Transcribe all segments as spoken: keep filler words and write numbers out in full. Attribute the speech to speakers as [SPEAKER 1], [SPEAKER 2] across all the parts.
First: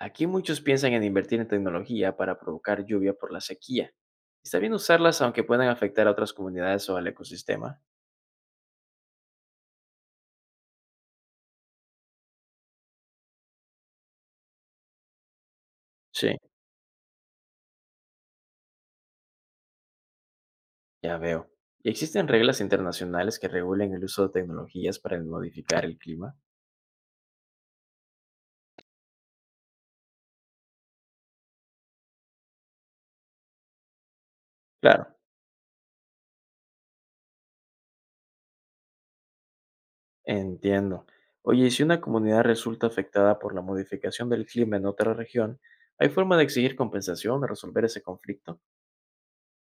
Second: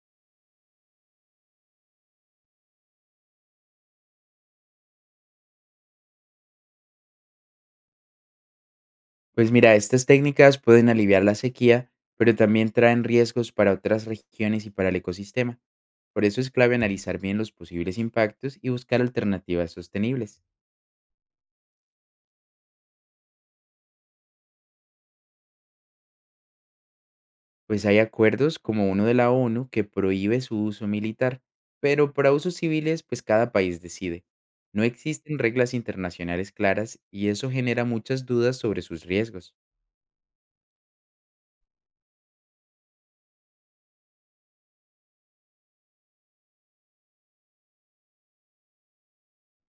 [SPEAKER 1] Aquí muchos piensan en invertir en tecnología para provocar lluvia por la sequía. ¿Está bien usarlas aunque puedan afectar a otras comunidades o al ecosistema?
[SPEAKER 2] Pues mira, estas técnicas pueden aliviar la sequía, pero también traen riesgos para otras regiones y para el ecosistema. Por
[SPEAKER 1] Sí,
[SPEAKER 2] eso es clave analizar bien los posibles impactos y buscar alternativas sostenibles.
[SPEAKER 1] ya veo. ¿Y existen reglas internacionales que regulen el uso de tecnologías para modificar el clima?
[SPEAKER 2] Pues hay acuerdos como uno de la ONU que prohíbe su uso militar, pero para usos civiles pues cada país decide. No
[SPEAKER 1] Claro,
[SPEAKER 2] existen reglas internacionales claras y eso genera muchas dudas sobre sus riesgos.
[SPEAKER 1] entiendo. Oye, ¿y si una comunidad resulta afectada por la modificación del clima en otra región, ¿hay forma de exigir compensación o resolver ese conflicto?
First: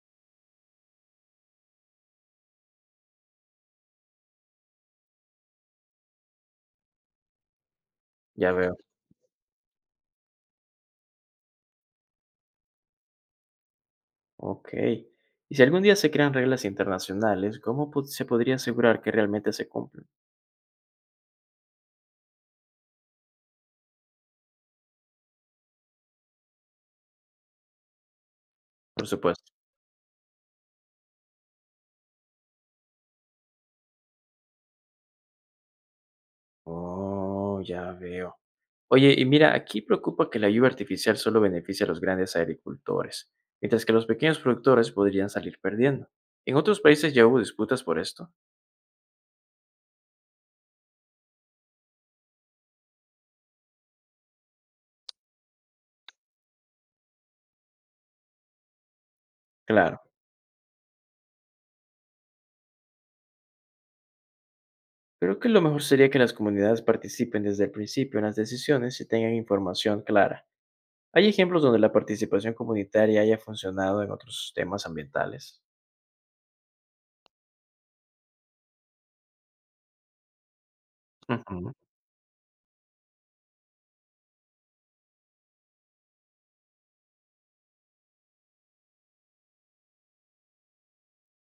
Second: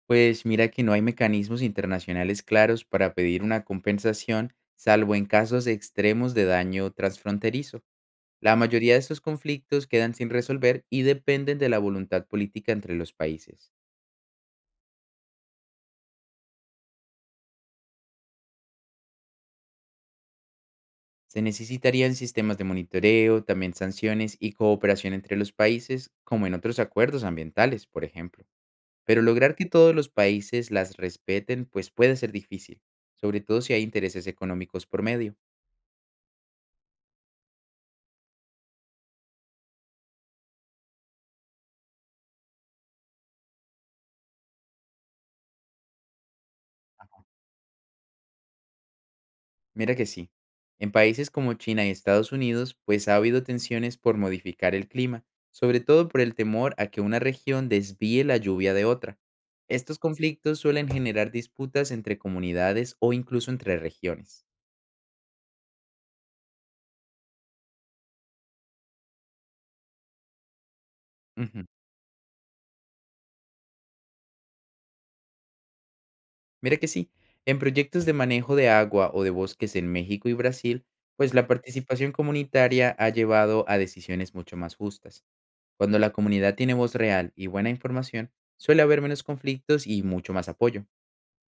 [SPEAKER 2] Pues mira que no hay mecanismos internacionales claros para pedir una compensación, salvo en casos extremos de daño transfronterizo.
[SPEAKER 1] Ya
[SPEAKER 2] La
[SPEAKER 1] veo.
[SPEAKER 2] mayoría de estos conflictos quedan sin resolver y dependen de la voluntad política entre los países.
[SPEAKER 1] Ok. ¿Y si algún día se crean reglas internacionales, cómo po- se podría asegurar que realmente se cumplan?
[SPEAKER 2] Se necesitarían sistemas de monitoreo, también sanciones y cooperación entre los países, como en otros acuerdos ambientales, por ejemplo.
[SPEAKER 1] Por
[SPEAKER 2] Pero
[SPEAKER 1] supuesto.
[SPEAKER 2] lograr que todos los países las respeten, pues puede ser difícil, sobre todo si hay intereses económicos por medio.
[SPEAKER 1] Oh, ya veo. Oye, y mira, aquí preocupa que la lluvia artificial solo beneficia a los grandes agricultores, mientras que los pequeños productores podrían salir perdiendo. En otros países ya hubo disputas por esto.
[SPEAKER 2] Mira que sí. En países como China y Estados Unidos, pues ha habido tensiones por modificar el clima, sobre todo por el temor a que una región desvíe la lluvia de otra. Estos
[SPEAKER 1] Claro.
[SPEAKER 2] conflictos suelen generar disputas entre comunidades o incluso entre regiones.
[SPEAKER 1] Creo que lo mejor sería que las comunidades participen desde el principio en las decisiones y tengan información clara. ¿Hay ejemplos
[SPEAKER 2] Ujú.
[SPEAKER 1] donde la participación comunitaria haya funcionado en otros temas ambientales?
[SPEAKER 2] Mira que sí. En proyectos de manejo de agua o de bosques en México y Brasil, pues la
[SPEAKER 1] Ujú.
[SPEAKER 2] participación comunitaria ha llevado a decisiones mucho más justas. Cuando la comunidad tiene voz real y buena información, suele haber menos conflictos y mucho más apoyo.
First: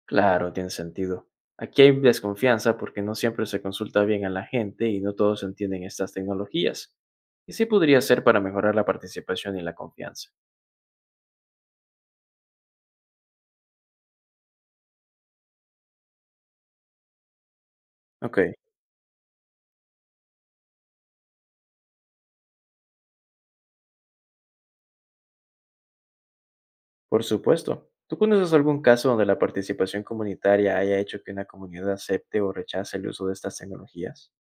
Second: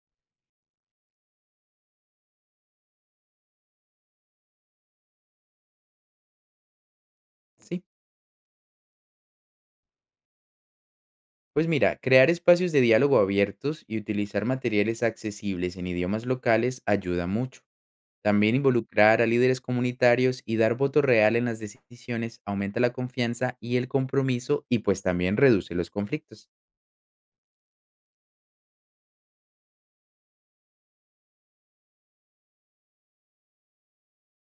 [SPEAKER 1] Claro, tiene sentido. Aquí hay desconfianza porque no siempre se consulta bien a la gente y no todos entienden estas tecnologías. ¿Y sí
[SPEAKER 2] Sí,
[SPEAKER 1] podría ser para mejorar la participación y la confianza?
[SPEAKER 2] pues mira, crear espacios de diálogo abiertos y utilizar materiales accesibles en idiomas locales ayuda mucho.
[SPEAKER 1] Ok,
[SPEAKER 2] También involucrar a líderes comunitarios y dar voto real en las decisiones aumenta la confianza y el compromiso, y pues también reduce los conflictos.
[SPEAKER 1] por supuesto. ¿Tú conoces algún caso donde la participación comunitaria haya hecho que una comunidad acepte o rechace el uso de estas tecnologías?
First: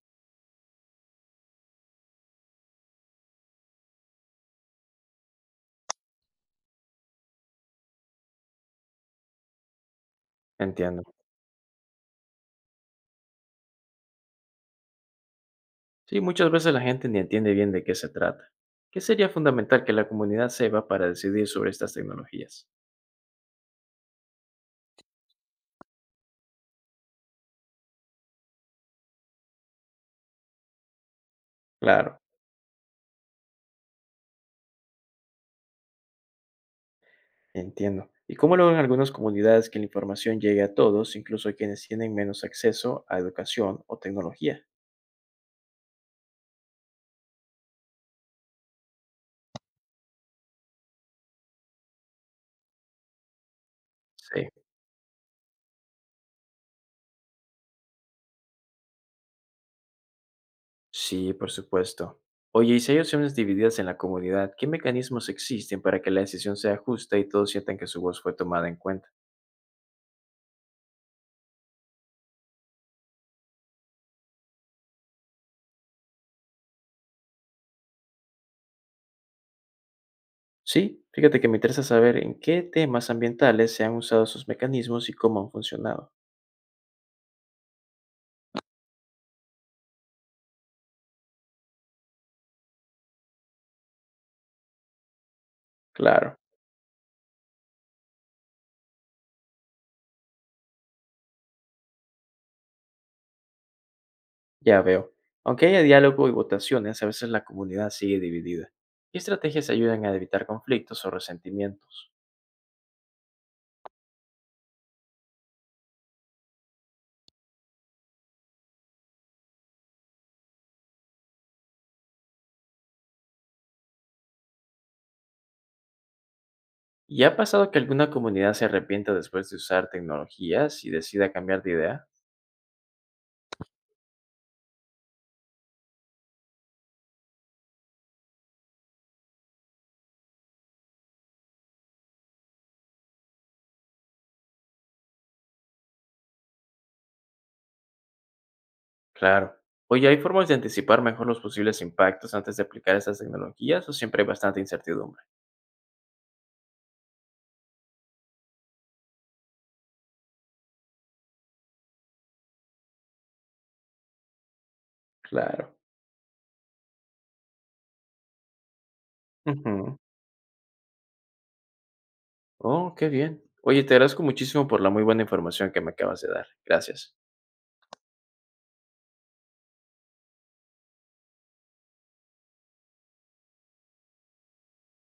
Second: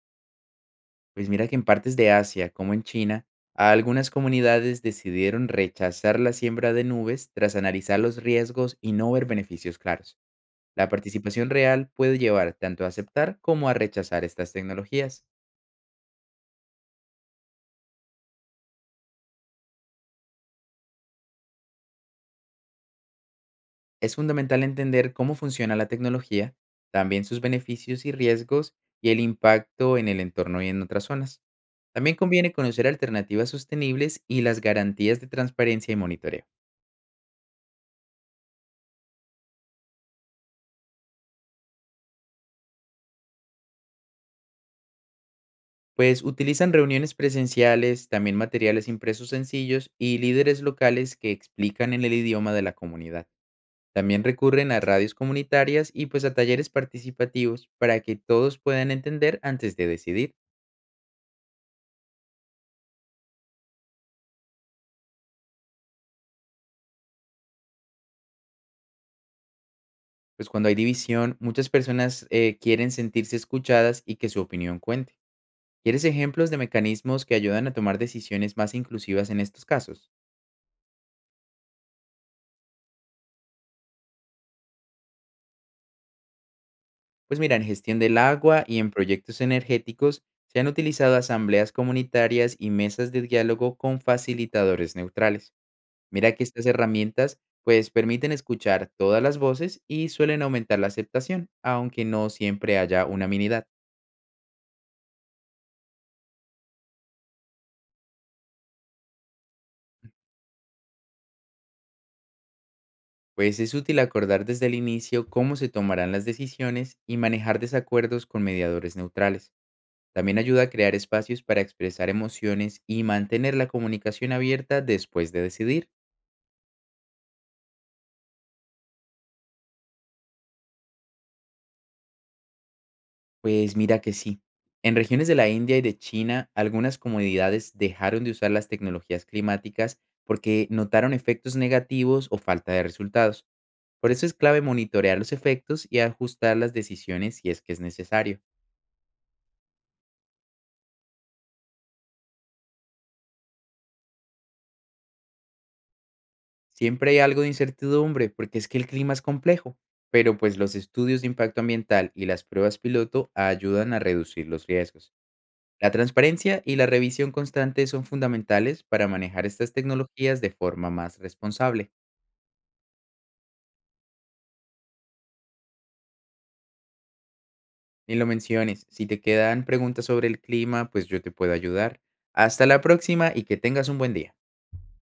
[SPEAKER 2] Pues mira que en partes de Asia, como en China, algunas comunidades decidieron rechazar la siembra de nubes tras analizar los riesgos y no ver beneficios claros. La
[SPEAKER 1] Entiendo.
[SPEAKER 2] participación real puede llevar tanto a aceptar como a rechazar estas tecnologías.
[SPEAKER 1] Sí, muchas veces la gente ni entiende bien de qué se trata. ¿Qué sería fundamental que la comunidad sepa para decidir sobre estas tecnologías?
[SPEAKER 2] Es fundamental entender cómo funciona la tecnología, también sus beneficios y riesgos, y el impacto en el entorno y en otras zonas. También
[SPEAKER 1] Claro.
[SPEAKER 2] conviene conocer alternativas sostenibles y las garantías de transparencia y monitoreo,
[SPEAKER 1] Entiendo. ¿Y cómo logran algunas comunidades que la información llegue a todos, incluso a quienes tienen menos acceso a educación o tecnología?
[SPEAKER 2] pues utilizan reuniones presenciales, también materiales impresos sencillos y líderes locales que explican en el idioma de la comunidad. También
[SPEAKER 1] Sí,
[SPEAKER 2] recurren a radios comunitarias y pues a talleres participativos para que todos puedan entender antes de decidir.
[SPEAKER 1] sí, por supuesto. Oye, y si hay opciones divididas en la comunidad, ¿qué mecanismos existen para que la decisión sea justa y todos sientan que su voz fue tomada en cuenta?
[SPEAKER 2] Pues cuando hay división, muchas personas eh, quieren sentirse escuchadas y que su opinión cuente. ¿Quieres ejemplos de mecanismos que ayudan a tomar decisiones más inclusivas en estos casos?
[SPEAKER 1] Sí, fíjate que me interesa saber en qué temas ambientales se han usado esos mecanismos y cómo han funcionado.
[SPEAKER 2] Pues mira, en gestión del agua y en proyectos energéticos se han utilizado asambleas comunitarias y mesas de diálogo con facilitadores neutrales. Mira
[SPEAKER 1] Claro.
[SPEAKER 2] que estas herramientas pues permiten escuchar todas las voces y suelen aumentar la aceptación, aunque no siempre haya unanimidad.
[SPEAKER 1] Ya veo. Aunque haya diálogo y votaciones, a veces la comunidad sigue dividida. ¿Qué estrategias ayudan a evitar conflictos o resentimientos?
[SPEAKER 2] Pues es útil acordar desde el inicio cómo se tomarán las decisiones y manejar desacuerdos con mediadores neutrales. También ayuda a crear espacios para expresar emociones y mantener la comunicación abierta después de decidir.
[SPEAKER 1] ¿Y ha pasado que alguna comunidad se arrepienta después de usar tecnologías y decida cambiar de idea?
[SPEAKER 2] Pues mira que sí. En regiones de la India y de China, algunas comunidades dejaron de usar las tecnologías climáticas porque notaron efectos negativos o falta de resultados. Por eso es clave monitorear los efectos y ajustar las decisiones si es que es necesario.
[SPEAKER 1] Claro. Oye, ¿hay formas de anticipar mejor los posibles impactos antes de aplicar estas tecnologías o siempre hay bastante incertidumbre?
[SPEAKER 2] Siempre hay algo de incertidumbre porque es que el clima es complejo, pero pues los estudios de impacto ambiental y las pruebas piloto ayudan a reducir los riesgos.
[SPEAKER 1] Claro.
[SPEAKER 2] La transparencia y la revisión constante son fundamentales para manejar estas
[SPEAKER 1] Ujú.
[SPEAKER 2] tecnologías de forma más responsable.
[SPEAKER 1] Oh, qué bien. Oye, te agradezco muchísimo por la muy buena información que me acabas de dar. Gracias.
[SPEAKER 2] Ni lo menciones, si te quedan preguntas sobre el clima, pues yo te puedo ayudar. Hasta la próxima y que tengas un buen día.